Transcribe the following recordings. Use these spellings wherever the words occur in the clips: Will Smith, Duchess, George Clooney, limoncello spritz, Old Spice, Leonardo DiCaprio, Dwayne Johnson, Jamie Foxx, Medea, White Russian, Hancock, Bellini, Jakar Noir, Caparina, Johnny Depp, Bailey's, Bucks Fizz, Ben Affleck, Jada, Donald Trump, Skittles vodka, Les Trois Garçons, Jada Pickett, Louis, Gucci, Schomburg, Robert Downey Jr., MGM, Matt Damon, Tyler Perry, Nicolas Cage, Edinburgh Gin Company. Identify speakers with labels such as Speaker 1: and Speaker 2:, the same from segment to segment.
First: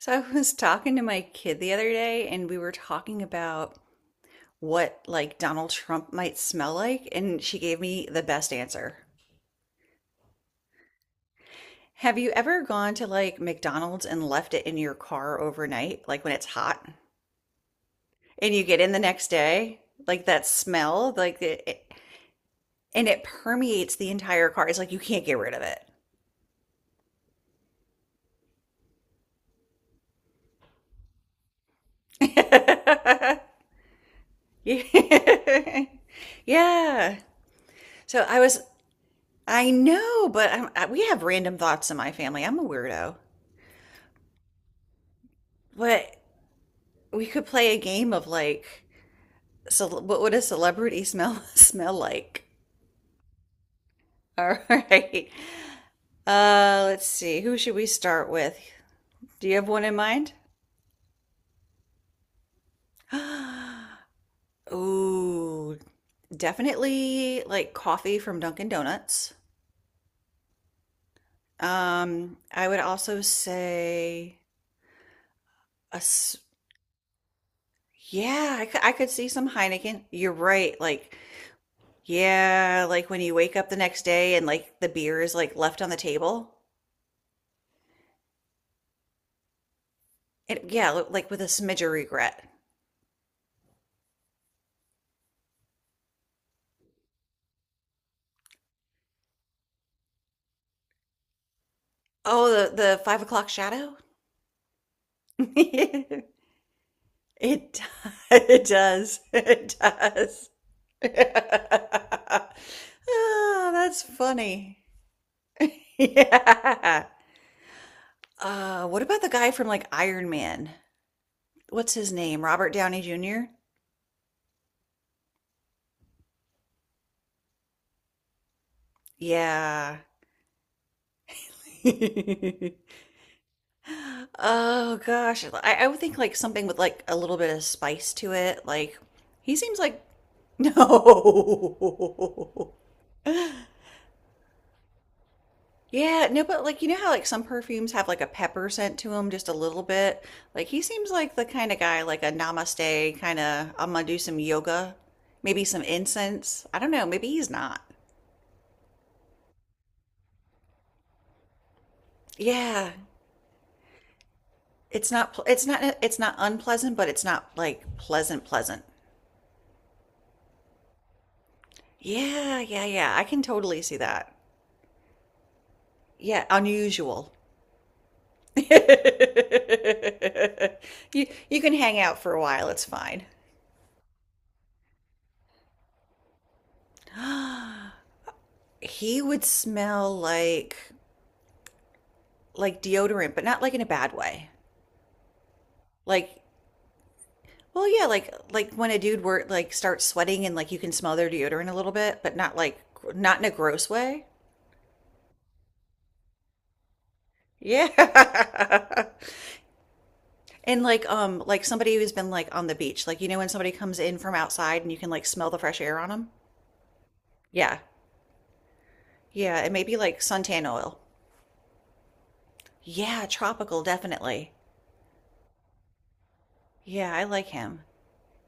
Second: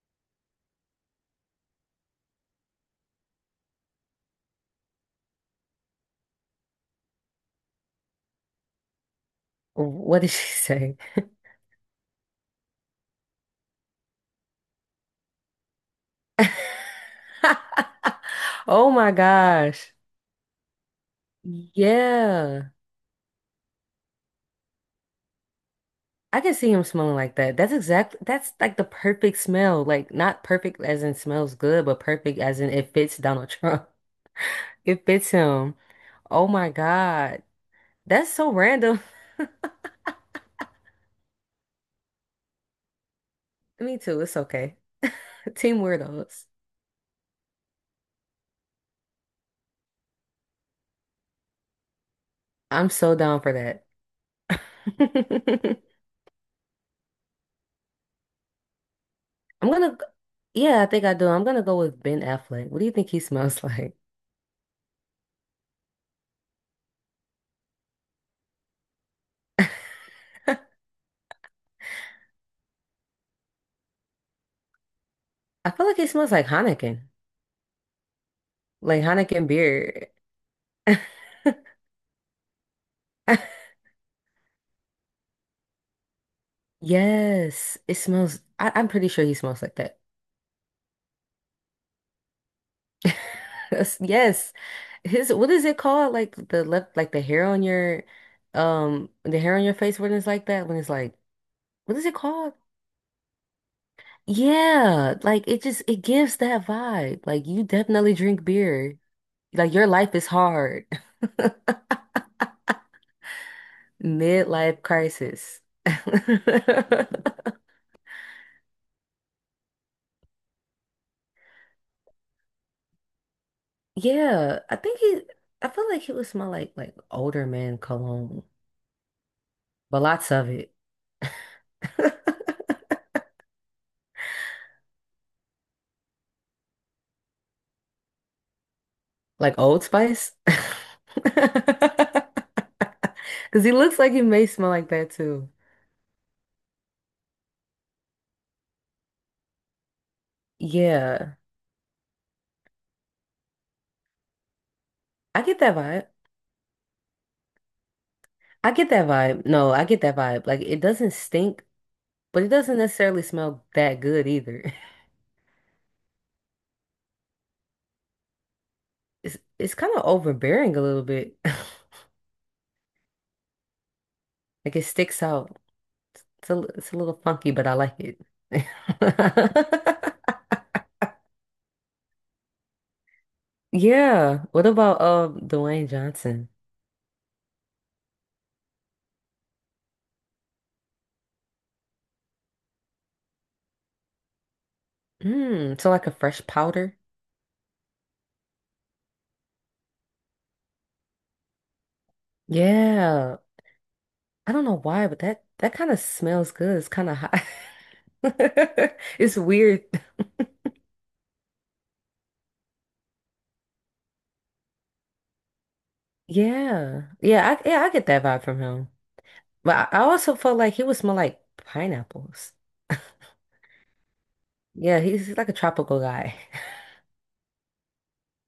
Speaker 1: So I was talking to my kid the other day and we were talking about what like Donald Trump might smell like and she gave me the best answer.
Speaker 2: What did she say?
Speaker 1: Have you ever gone to like McDonald's and left it in your car overnight, like when it's hot, and you get
Speaker 2: Oh
Speaker 1: in the
Speaker 2: my
Speaker 1: next day,
Speaker 2: gosh.
Speaker 1: like that smell,
Speaker 2: Yeah.
Speaker 1: and it permeates the entire car. It's like you can't get rid of it.
Speaker 2: I can see him smelling like that. That's like the perfect smell. Like not perfect as in smells good, but perfect as in it fits Donald Trump. It fits him.
Speaker 1: Yeah.
Speaker 2: Oh my
Speaker 1: Yeah.
Speaker 2: God.
Speaker 1: So
Speaker 2: That's
Speaker 1: I
Speaker 2: so
Speaker 1: was
Speaker 2: random.
Speaker 1: I know, but we have random thoughts in my family. I'm a weirdo.
Speaker 2: Me too. It's okay. Team
Speaker 1: But
Speaker 2: weirdos.
Speaker 1: we could play a game of like, so what would a celebrity smell smell like?
Speaker 2: I'm so down for that.
Speaker 1: All right. Let's see. Who should we start with? Do you have
Speaker 2: I'm
Speaker 1: one in
Speaker 2: gonna,
Speaker 1: mind?
Speaker 2: yeah, I think I do. I'm gonna go with Ben Affleck. What do you think he smells like?
Speaker 1: Ooh, definitely like coffee from Dunkin' Donuts.
Speaker 2: I
Speaker 1: I would also say
Speaker 2: feel
Speaker 1: a
Speaker 2: like he smells
Speaker 1: s-
Speaker 2: like Heineken.
Speaker 1: yeah, I could, I
Speaker 2: Like
Speaker 1: could see
Speaker 2: Heineken
Speaker 1: some Heineken.
Speaker 2: beer.
Speaker 1: You're right. Like, yeah, like when you wake up the next day and like the beer is like left on the table.
Speaker 2: Yes, it smells. I'm pretty sure he smells like that.
Speaker 1: Yeah, like with a smidge of regret.
Speaker 2: Yes, yes. His what is it called? Like the left, like the hair on your, the hair on your face when it's like that. When it's like, what is it
Speaker 1: Oh,
Speaker 2: called?
Speaker 1: the 5 o'clock shadow?
Speaker 2: Yeah, like it
Speaker 1: it,
Speaker 2: gives that vibe. Like you definitely drink
Speaker 1: it
Speaker 2: beer.
Speaker 1: does.
Speaker 2: Like
Speaker 1: It
Speaker 2: your life is
Speaker 1: does.
Speaker 2: hard.
Speaker 1: Ah, that's funny.
Speaker 2: Midlife crisis.
Speaker 1: Yeah. What about the guy from like Iron Man? What's his name? Robert Downey Jr.?
Speaker 2: Yeah, I think he, I feel like he would smell like older man cologne,
Speaker 1: Yeah.
Speaker 2: but lots of it,
Speaker 1: Oh gosh, I would think like something with like a little bit of spice to it. Like he
Speaker 2: like
Speaker 1: seems
Speaker 2: Old
Speaker 1: like
Speaker 2: Spice.
Speaker 1: no.
Speaker 2: Because he looks like he may smell like that too.
Speaker 1: Yeah, no, but like you know how like some perfumes have like a pepper scent to them just a little bit. Like he seems like
Speaker 2: Yeah,
Speaker 1: the kind of guy like a namaste kind of I'm gonna do some yoga,
Speaker 2: I get
Speaker 1: maybe
Speaker 2: that
Speaker 1: some
Speaker 2: vibe.
Speaker 1: incense. I don't know, maybe he's not.
Speaker 2: I get that vibe. No, I get that vibe. Like it doesn't stink, but it doesn't
Speaker 1: Yeah,
Speaker 2: necessarily smell that good either.
Speaker 1: it's not unpleasant, but it's not like pleasant pleasant.
Speaker 2: It's kind of overbearing a little bit.
Speaker 1: Yeah, yeah, yeah. I can totally see that.
Speaker 2: Like it sticks out.
Speaker 1: Yeah,
Speaker 2: It's a little
Speaker 1: unusual.
Speaker 2: funky, but I like it.
Speaker 1: you you can hang out for a while, it's fine.
Speaker 2: Yeah. What about Dwayne Johnson?
Speaker 1: He would smell like deodorant, but not like in a bad way.
Speaker 2: Mm, so like a
Speaker 1: Like
Speaker 2: fresh powder?
Speaker 1: well, yeah, like when a dude were like starts sweating and like you can smell their deodorant a little bit, but not like not
Speaker 2: Yeah.
Speaker 1: in a gross way.
Speaker 2: I don't know why, but that kind of smells good. It's kind of hot.
Speaker 1: Yeah.
Speaker 2: It's weird.
Speaker 1: And like somebody who's been like on the beach, like you know when somebody comes in from outside and you can like smell the fresh air on them?
Speaker 2: Yeah.
Speaker 1: Yeah.
Speaker 2: I get that vibe from him.
Speaker 1: Yeah, and
Speaker 2: But
Speaker 1: maybe
Speaker 2: I
Speaker 1: like
Speaker 2: also felt
Speaker 1: suntan
Speaker 2: like he would
Speaker 1: oil.
Speaker 2: smell like pineapples.
Speaker 1: Yeah, tropical, definitely.
Speaker 2: Yeah, he's like a tropical guy.
Speaker 1: Yeah, I like him.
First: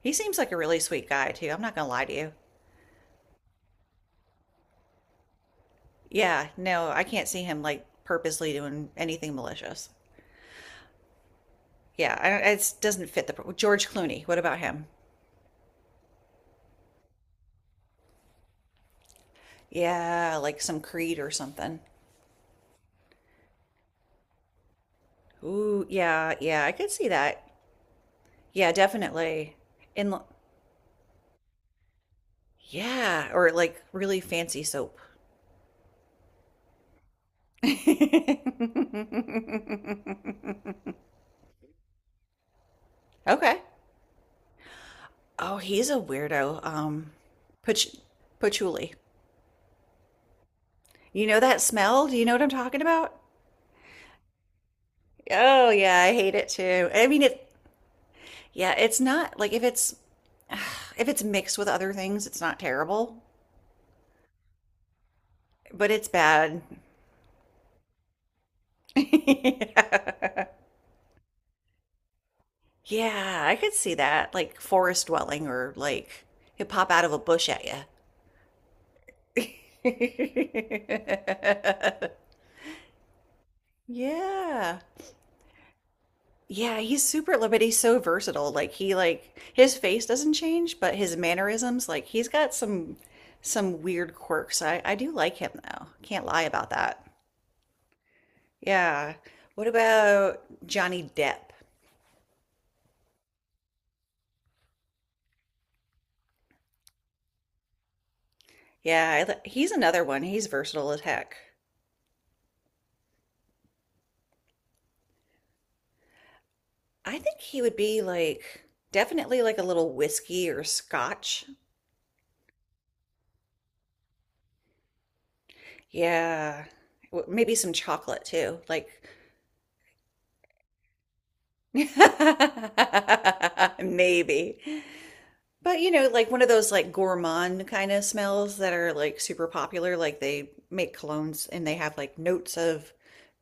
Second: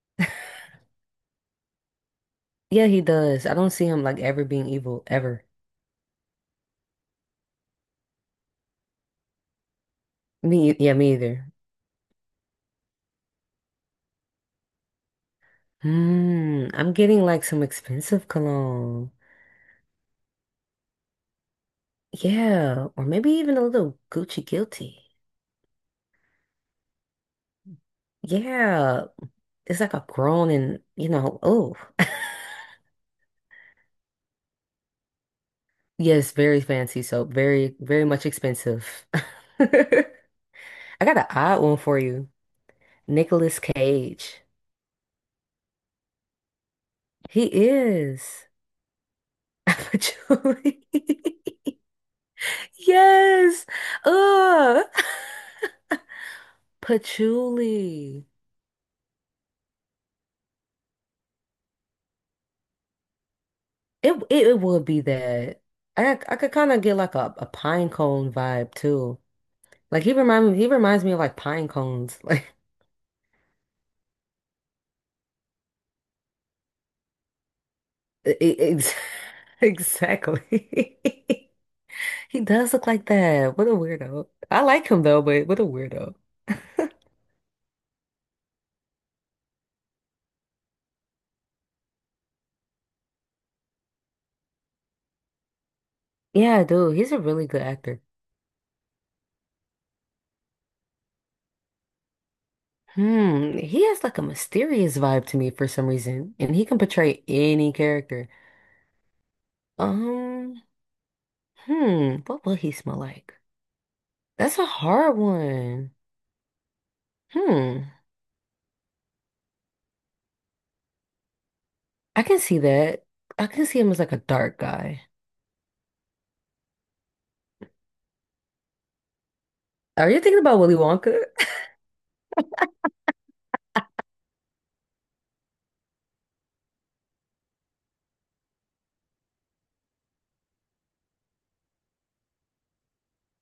Speaker 1: He seems like a really sweet guy, too. I'm not gonna lie to you.
Speaker 2: Yeah, he does. I don't see him like ever being evil ever.
Speaker 1: Yeah, no, I can't see him like purposely doing anything malicious.
Speaker 2: Me either.
Speaker 1: Yeah, I don't, it doesn't fit the. George Clooney, what about him?
Speaker 2: Hmm, I'm getting like some expensive cologne.
Speaker 1: Yeah, like some Creed or something.
Speaker 2: Yeah, or maybe even a little Gucci guilty.
Speaker 1: Ooh, yeah, yeah, I could see that. Yeah,
Speaker 2: Yeah,
Speaker 1: definitely.
Speaker 2: it's like a
Speaker 1: In, l-
Speaker 2: grown and, you know, oh.
Speaker 1: yeah, or like really fancy soap.
Speaker 2: Yes, very fancy soap, very, very much expensive. I got an odd one for you. Nicolas
Speaker 1: Okay.
Speaker 2: Cage.
Speaker 1: Oh, he's a weirdo.
Speaker 2: He
Speaker 1: Pach-
Speaker 2: is.
Speaker 1: Patchouli.
Speaker 2: Patchouli.
Speaker 1: You know that smell? Do you know what I'm talking about?
Speaker 2: Yes. Ugh.
Speaker 1: Oh yeah, I hate it too. I mean, it.
Speaker 2: Patchouli.
Speaker 1: Yeah, it's not like if it's if it's mixed with other things, it's not terrible,
Speaker 2: It would be that.
Speaker 1: but it's
Speaker 2: I could
Speaker 1: bad.
Speaker 2: kind of get like a pine cone vibe too. Like
Speaker 1: Yeah,
Speaker 2: he reminds me of like pine cones. Like
Speaker 1: yeah, I could see that. Like forest dwelling or like it pop out of a bush at you.
Speaker 2: e- e- ex exactly. He does look like that. What a weirdo. I
Speaker 1: Yeah.
Speaker 2: like him though, but what a weirdo.
Speaker 1: Yeah, but he's so versatile. Like he like his face doesn't change, but his mannerisms, like he's got some weird quirks. I do like him though. Can't lie
Speaker 2: Yeah,
Speaker 1: about
Speaker 2: dude,
Speaker 1: that.
Speaker 2: he's a really good actor.
Speaker 1: Yeah. What about Johnny Depp?
Speaker 2: Hmm, he has like a mysterious vibe to me for some reason, and he can portray any character.
Speaker 1: Yeah, he's another one. He's
Speaker 2: Um,
Speaker 1: versatile as heck.
Speaker 2: what will he smell like? That's a hard one.
Speaker 1: I think he would
Speaker 2: Hmm,
Speaker 1: be like definitely like a little whiskey or scotch.
Speaker 2: I can see that. I can see him as like a dark guy.
Speaker 1: Yeah. Maybe some chocolate too. Like
Speaker 2: Are you thinking about Willy Wonka?
Speaker 1: maybe. But you know, like one of those like gourmand kind of smells that are like super popular. Like they make colognes and they have like notes of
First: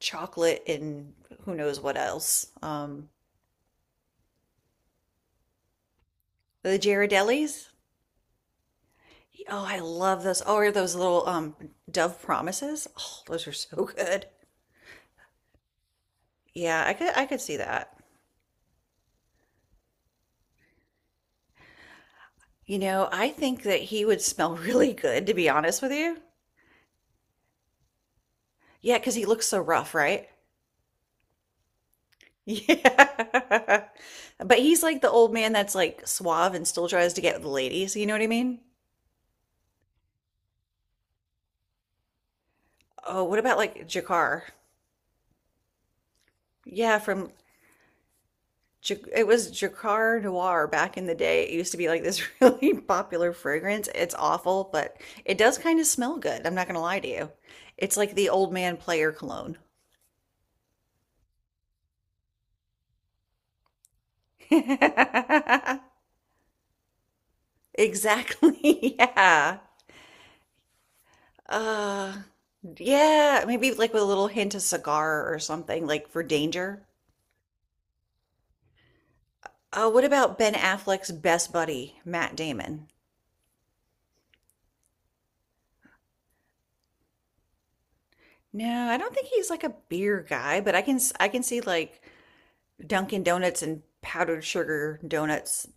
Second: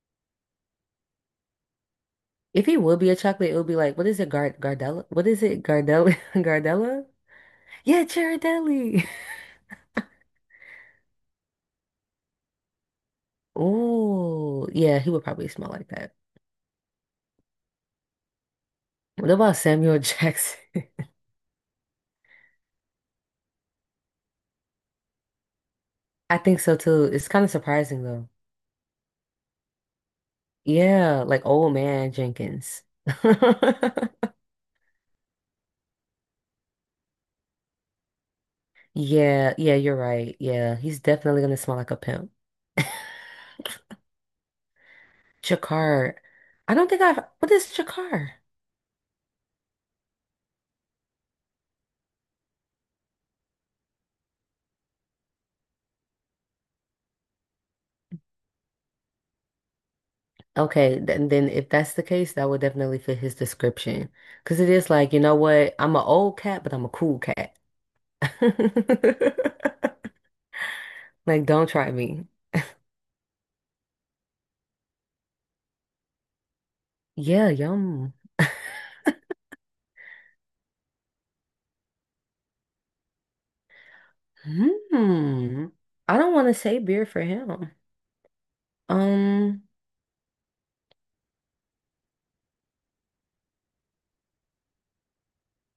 Speaker 1: chocolate and who knows what else.
Speaker 2: If it would be a chocolate, it would be like, what is it, Gar Gardella? What is it, Gardella?
Speaker 1: The
Speaker 2: Gardella?
Speaker 1: Ghirardellis.
Speaker 2: Yeah, Ghirardelli.
Speaker 1: Oh, I love those. Oh, or those little Dove Promises. Oh, those are so good.
Speaker 2: Oh, yeah, he would probably smell like that.
Speaker 1: Yeah, I could see that.
Speaker 2: What about Samuel Jackson?
Speaker 1: You know, I think that he would smell really good, to be honest with you.
Speaker 2: I think so too. It's kind of surprising though.
Speaker 1: Yeah, because he looks so rough, right?
Speaker 2: Yeah, like old man Jenkins.
Speaker 1: Yeah. But he's like the old man that's like suave and still tries to get with the ladies. You know what I mean?
Speaker 2: Yeah, you're right. Yeah, he's definitely gonna smell like a pimp.
Speaker 1: Oh, what about like Jakar?
Speaker 2: Jakar. I don't
Speaker 1: Yeah,
Speaker 2: think I've, What is Jakar?
Speaker 1: It was Jakar Noir back in the day. It used to be like this really popular fragrance. It's awful, but it does kind of smell good. I'm not gonna lie to you. It's like the old man player cologne.
Speaker 2: Okay, then if that's the case, that would definitely fit his description. Because it is like, you know what? I'm an old cat, but I'm a cool cat.
Speaker 1: Exactly. Yeah.
Speaker 2: Like, don't try
Speaker 1: Uh,
Speaker 2: me.
Speaker 1: yeah, maybe like with a little hint of cigar or something, like for danger.
Speaker 2: Yeah, yum.
Speaker 1: Oh, what about Ben Affleck's best buddy, Matt Damon?
Speaker 2: Hmm. I don't want to say beer for him.
Speaker 1: No, I don't think he's like
Speaker 2: Um,
Speaker 1: a beer guy, but I can see like Dunkin' Donuts and powdered sugar donuts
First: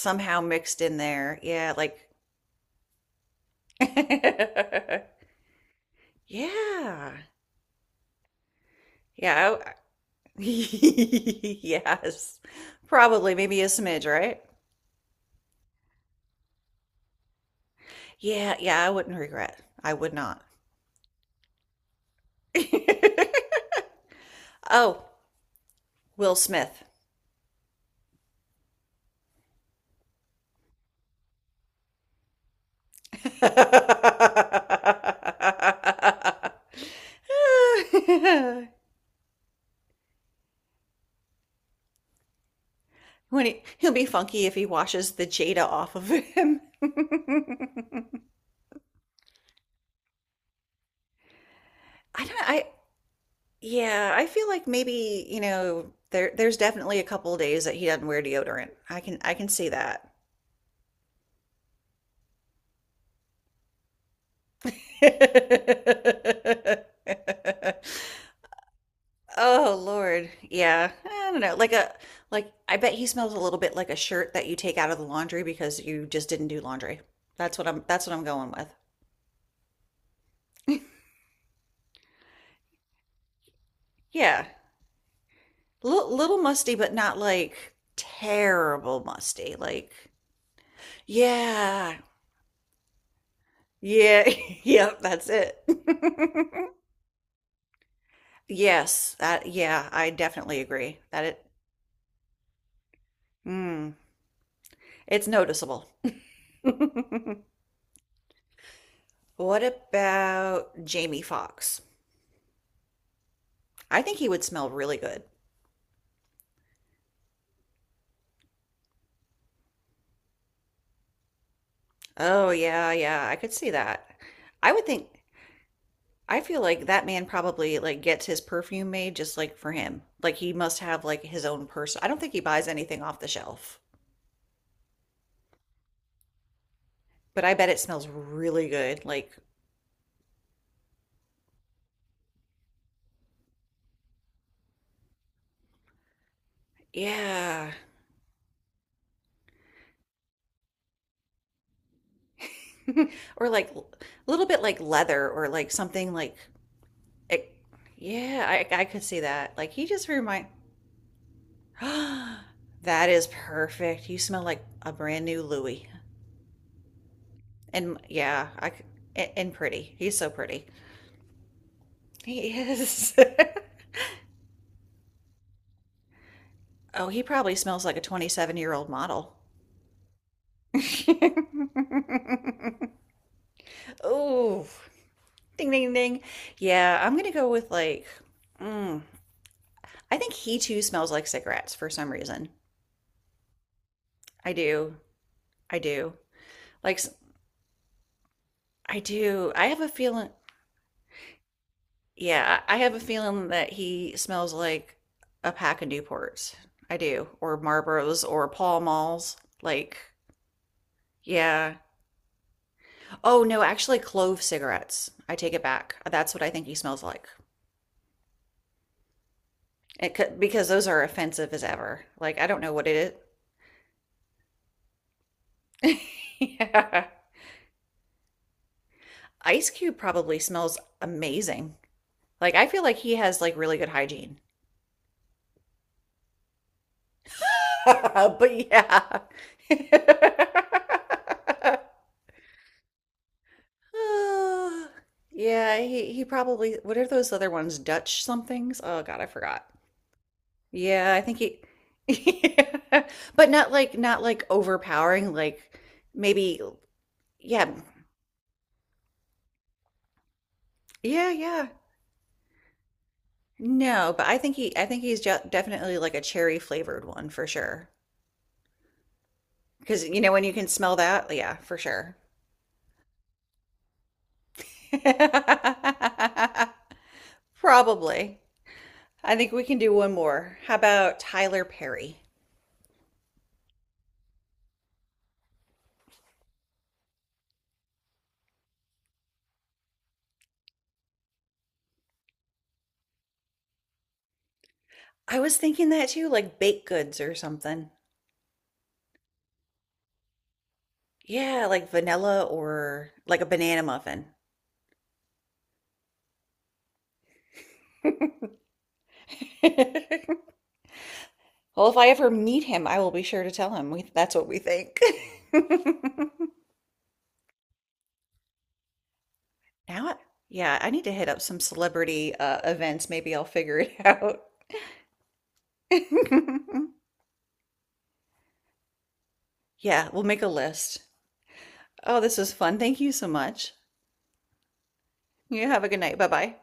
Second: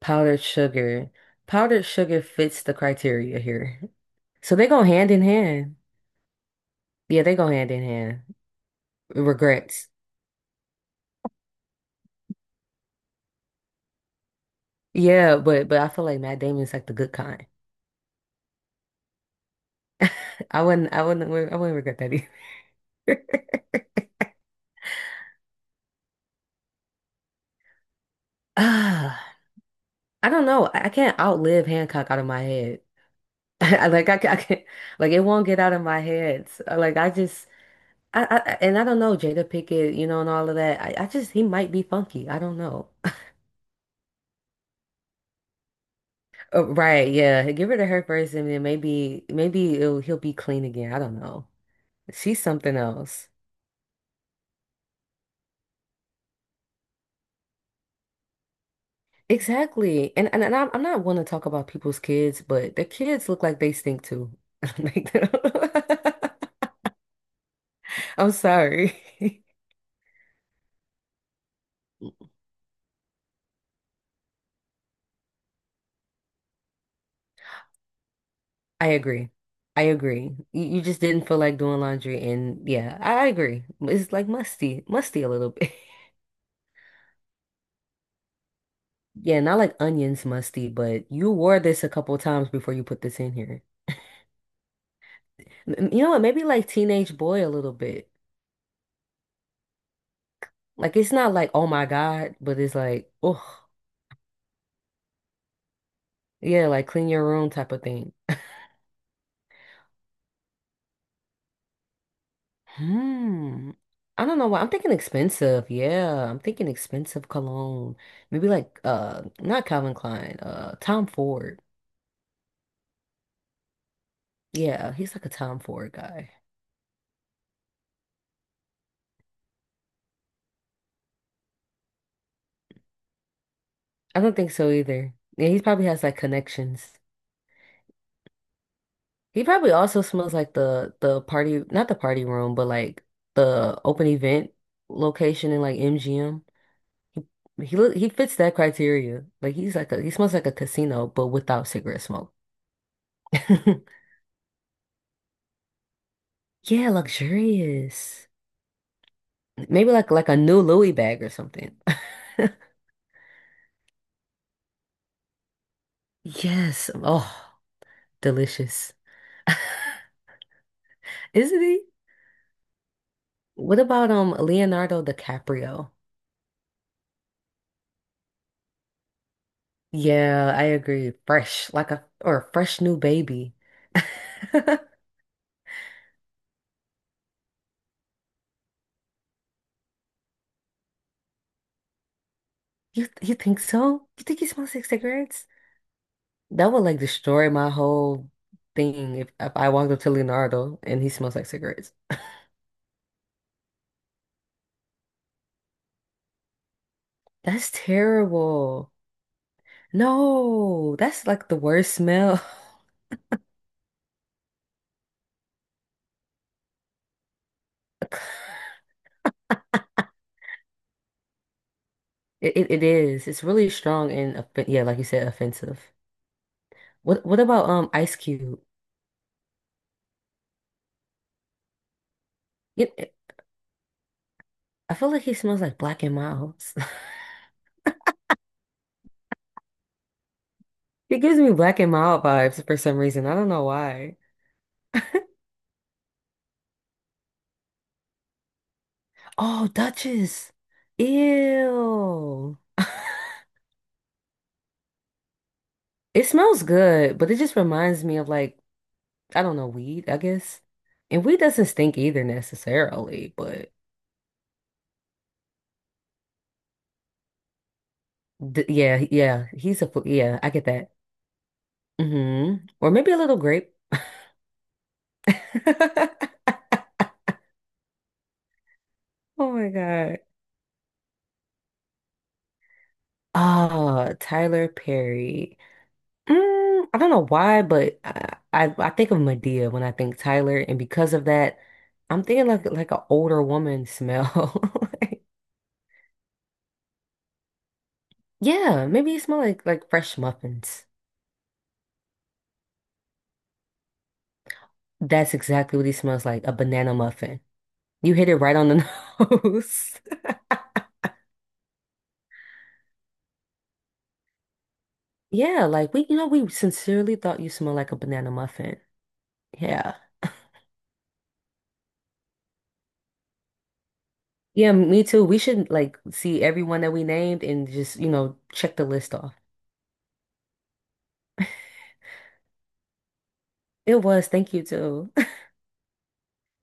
Speaker 2: powdered
Speaker 1: mixed in
Speaker 2: sugar.
Speaker 1: there. Yeah,
Speaker 2: Powdered
Speaker 1: like
Speaker 2: sugar fits the criteria here. So they go hand in hand.
Speaker 1: Yeah.
Speaker 2: Yeah, they go hand in hand.
Speaker 1: Yeah.
Speaker 2: Regrets.
Speaker 1: Yes. Probably maybe a smidge, right?
Speaker 2: Yeah, but I feel like Matt Damon's like the good kind.
Speaker 1: Yeah, yeah, I wouldn't regret. I would not.
Speaker 2: I wouldn't I wouldn't I wouldn't regret that either.
Speaker 1: Oh, Will Smith.
Speaker 2: Ah, I don't know. I can't outlive Hancock out of my head. I can't, like it won't get out of my head. So, like I just, I- And I don't know Jada Pickett, you know, and all of that. He might be funky. I don't know.
Speaker 1: When he, he'll be funky if he washes the Jada off of him.
Speaker 2: Oh, right? Yeah, give her to her
Speaker 1: I
Speaker 2: first, and then maybe, maybe he'll be clean again. I don't know.
Speaker 1: don't.
Speaker 2: She's
Speaker 1: I
Speaker 2: something else.
Speaker 1: Yeah. I feel like maybe you know there. There's definitely a couple of days that he doesn't wear deodorant. I can see that.
Speaker 2: Exactly. I'm not one to talk about people's kids, but their kids look like they stink too. Like, I'm sorry.
Speaker 1: Oh Lord. Yeah. I don't know. Like I bet he smells a little bit like a shirt that you take out of the laundry because you just didn't do laundry. That's what I'm going with.
Speaker 2: I agree. I agree. You just didn't feel like doing laundry, and yeah, I agree. It's like
Speaker 1: Yeah.
Speaker 2: musty, musty a little bit.
Speaker 1: L Little musty but not like terrible
Speaker 2: Yeah,
Speaker 1: musty.
Speaker 2: not like
Speaker 1: Like
Speaker 2: onions musty, but you wore this a
Speaker 1: yeah.
Speaker 2: couple times before you put this in here.
Speaker 1: Yeah. Yep, that's it.
Speaker 2: You know what? Maybe like teenage boy a little bit.
Speaker 1: Yes. That Yeah, I definitely
Speaker 2: Like
Speaker 1: agree.
Speaker 2: it's not like oh my God, but it's like oh
Speaker 1: Mm, it's noticeable.
Speaker 2: yeah, like clean your room type of thing.
Speaker 1: What about Jamie Foxx?
Speaker 2: Hmm.
Speaker 1: I think
Speaker 2: I
Speaker 1: he
Speaker 2: don't
Speaker 1: would
Speaker 2: know why. I'm
Speaker 1: smell
Speaker 2: thinking
Speaker 1: really good.
Speaker 2: expensive. Yeah, I'm thinking expensive cologne. Maybe like not Calvin Klein, Tom Ford.
Speaker 1: Oh yeah, yeah, I could see that. I would
Speaker 2: Yeah,
Speaker 1: think
Speaker 2: he's like a Tom Ford guy.
Speaker 1: I feel like that man probably like gets his perfume made just like for him. Like he must have like his own person. I don't think he buys anything off the shelf,
Speaker 2: I don't think so either. Yeah, he probably has like connections.
Speaker 1: but I bet it smells really good. Like
Speaker 2: He probably also smells like the party, not the party room, but like the open event location in like MGM. He
Speaker 1: yeah.
Speaker 2: he look he fits that criteria. Like he's like a he smells like a casino, but without cigarette smoke.
Speaker 1: Or like a little bit like leather or like something like
Speaker 2: Yeah,
Speaker 1: it,
Speaker 2: luxurious.
Speaker 1: yeah, I could see that. Like he
Speaker 2: Maybe
Speaker 1: just
Speaker 2: like a
Speaker 1: remind
Speaker 2: new Louis bag or something.
Speaker 1: That is perfect. You smell like a brand new Louis.
Speaker 2: Yes. Oh,
Speaker 1: And yeah,
Speaker 2: delicious.
Speaker 1: and pretty. He's so pretty.
Speaker 2: Isn't he?
Speaker 1: He is.
Speaker 2: What about Leonardo DiCaprio?
Speaker 1: Oh, he probably smells like a 27-year-old model.
Speaker 2: Yeah, I agree. Fresh, like a or a fresh new baby.
Speaker 1: Oh, ding, ding, ding. Yeah, I'm going to go with like, mm, I think he too smells like cigarettes for some reason.
Speaker 2: You think so? You think he
Speaker 1: I
Speaker 2: smells like
Speaker 1: do.
Speaker 2: cigarettes?
Speaker 1: I do.
Speaker 2: That would
Speaker 1: Like,
Speaker 2: like
Speaker 1: I
Speaker 2: destroy my whole thing if,
Speaker 1: do. I
Speaker 2: I
Speaker 1: have a
Speaker 2: walked up to
Speaker 1: feeling.
Speaker 2: Leonardo and he smells like cigarettes.
Speaker 1: Yeah, I have a feeling that he smells like a pack of Newports. I do. Or
Speaker 2: That's
Speaker 1: Marlboros or Pall
Speaker 2: terrible.
Speaker 1: Malls. Like,
Speaker 2: No, that's like the
Speaker 1: yeah.
Speaker 2: worst smell.
Speaker 1: Oh no, actually clove cigarettes. I take it back. That's what I think he smells like. It could, because those are offensive as ever. Like I don't know
Speaker 2: It
Speaker 1: what it
Speaker 2: is. It's really strong and offen- yeah, like you said, offensive.
Speaker 1: is. Yeah.
Speaker 2: What about Ice Cube?
Speaker 1: Ice Cube probably smells amazing. Like I feel
Speaker 2: It,
Speaker 1: like
Speaker 2: it-
Speaker 1: he has like really good hygiene.
Speaker 2: I feel like he smells like Black and Milds.
Speaker 1: But yeah.
Speaker 2: It gives me Black and Mild vibes for some reason. I don't know why.
Speaker 1: Ah, yeah, he probably what are those other ones? Dutch somethings? Oh God, I forgot.
Speaker 2: Oh, Duchess.
Speaker 1: Yeah, I think he
Speaker 2: Ew.
Speaker 1: yeah. But not like not like overpowering, like
Speaker 2: It
Speaker 1: maybe
Speaker 2: smells good, but it just
Speaker 1: yeah.
Speaker 2: reminds me of like, I don't know, weed, I guess. And
Speaker 1: Yeah,
Speaker 2: weed doesn't
Speaker 1: yeah.
Speaker 2: stink either necessarily, but
Speaker 1: No, but I think he's definitely like a cherry flavored one for sure.
Speaker 2: he's a, fu-
Speaker 1: Because you know
Speaker 2: yeah,
Speaker 1: when
Speaker 2: I
Speaker 1: you
Speaker 2: get
Speaker 1: can
Speaker 2: that.
Speaker 1: smell that, yeah, for sure.
Speaker 2: Hmm. Or maybe a little grape.
Speaker 1: Probably. I think
Speaker 2: Oh
Speaker 1: we
Speaker 2: my
Speaker 1: can do one
Speaker 2: God.
Speaker 1: more. How about Tyler Perry?
Speaker 2: Ah, Tyler Perry. Mm, I don't know why, but I think of Medea when I think Tyler, and because of that, I'm thinking like an older woman smell.
Speaker 1: I was thinking that too, like baked goods or something.
Speaker 2: Yeah, maybe it smells like fresh muffins.
Speaker 1: Yeah, like vanilla or like a banana muffin.
Speaker 2: That's exactly what he smells like, a banana muffin. You hit it right on the nose.
Speaker 1: Well, if I ever meet him, I will be sure to tell him. That's what we think.
Speaker 2: Yeah, like we, you know, we sincerely thought you smelled like a banana muffin. Yeah.
Speaker 1: Now, yeah, I need to hit up some celebrity events. Maybe I'll figure it out.
Speaker 2: Yeah, me too. We should like see everyone that we named and just, you know, check the list off.
Speaker 1: Yeah, we'll make a list. Oh, this was fun. Thank you so much.
Speaker 2: It was. Thank you too.
Speaker 1: You have a good night. Bye bye.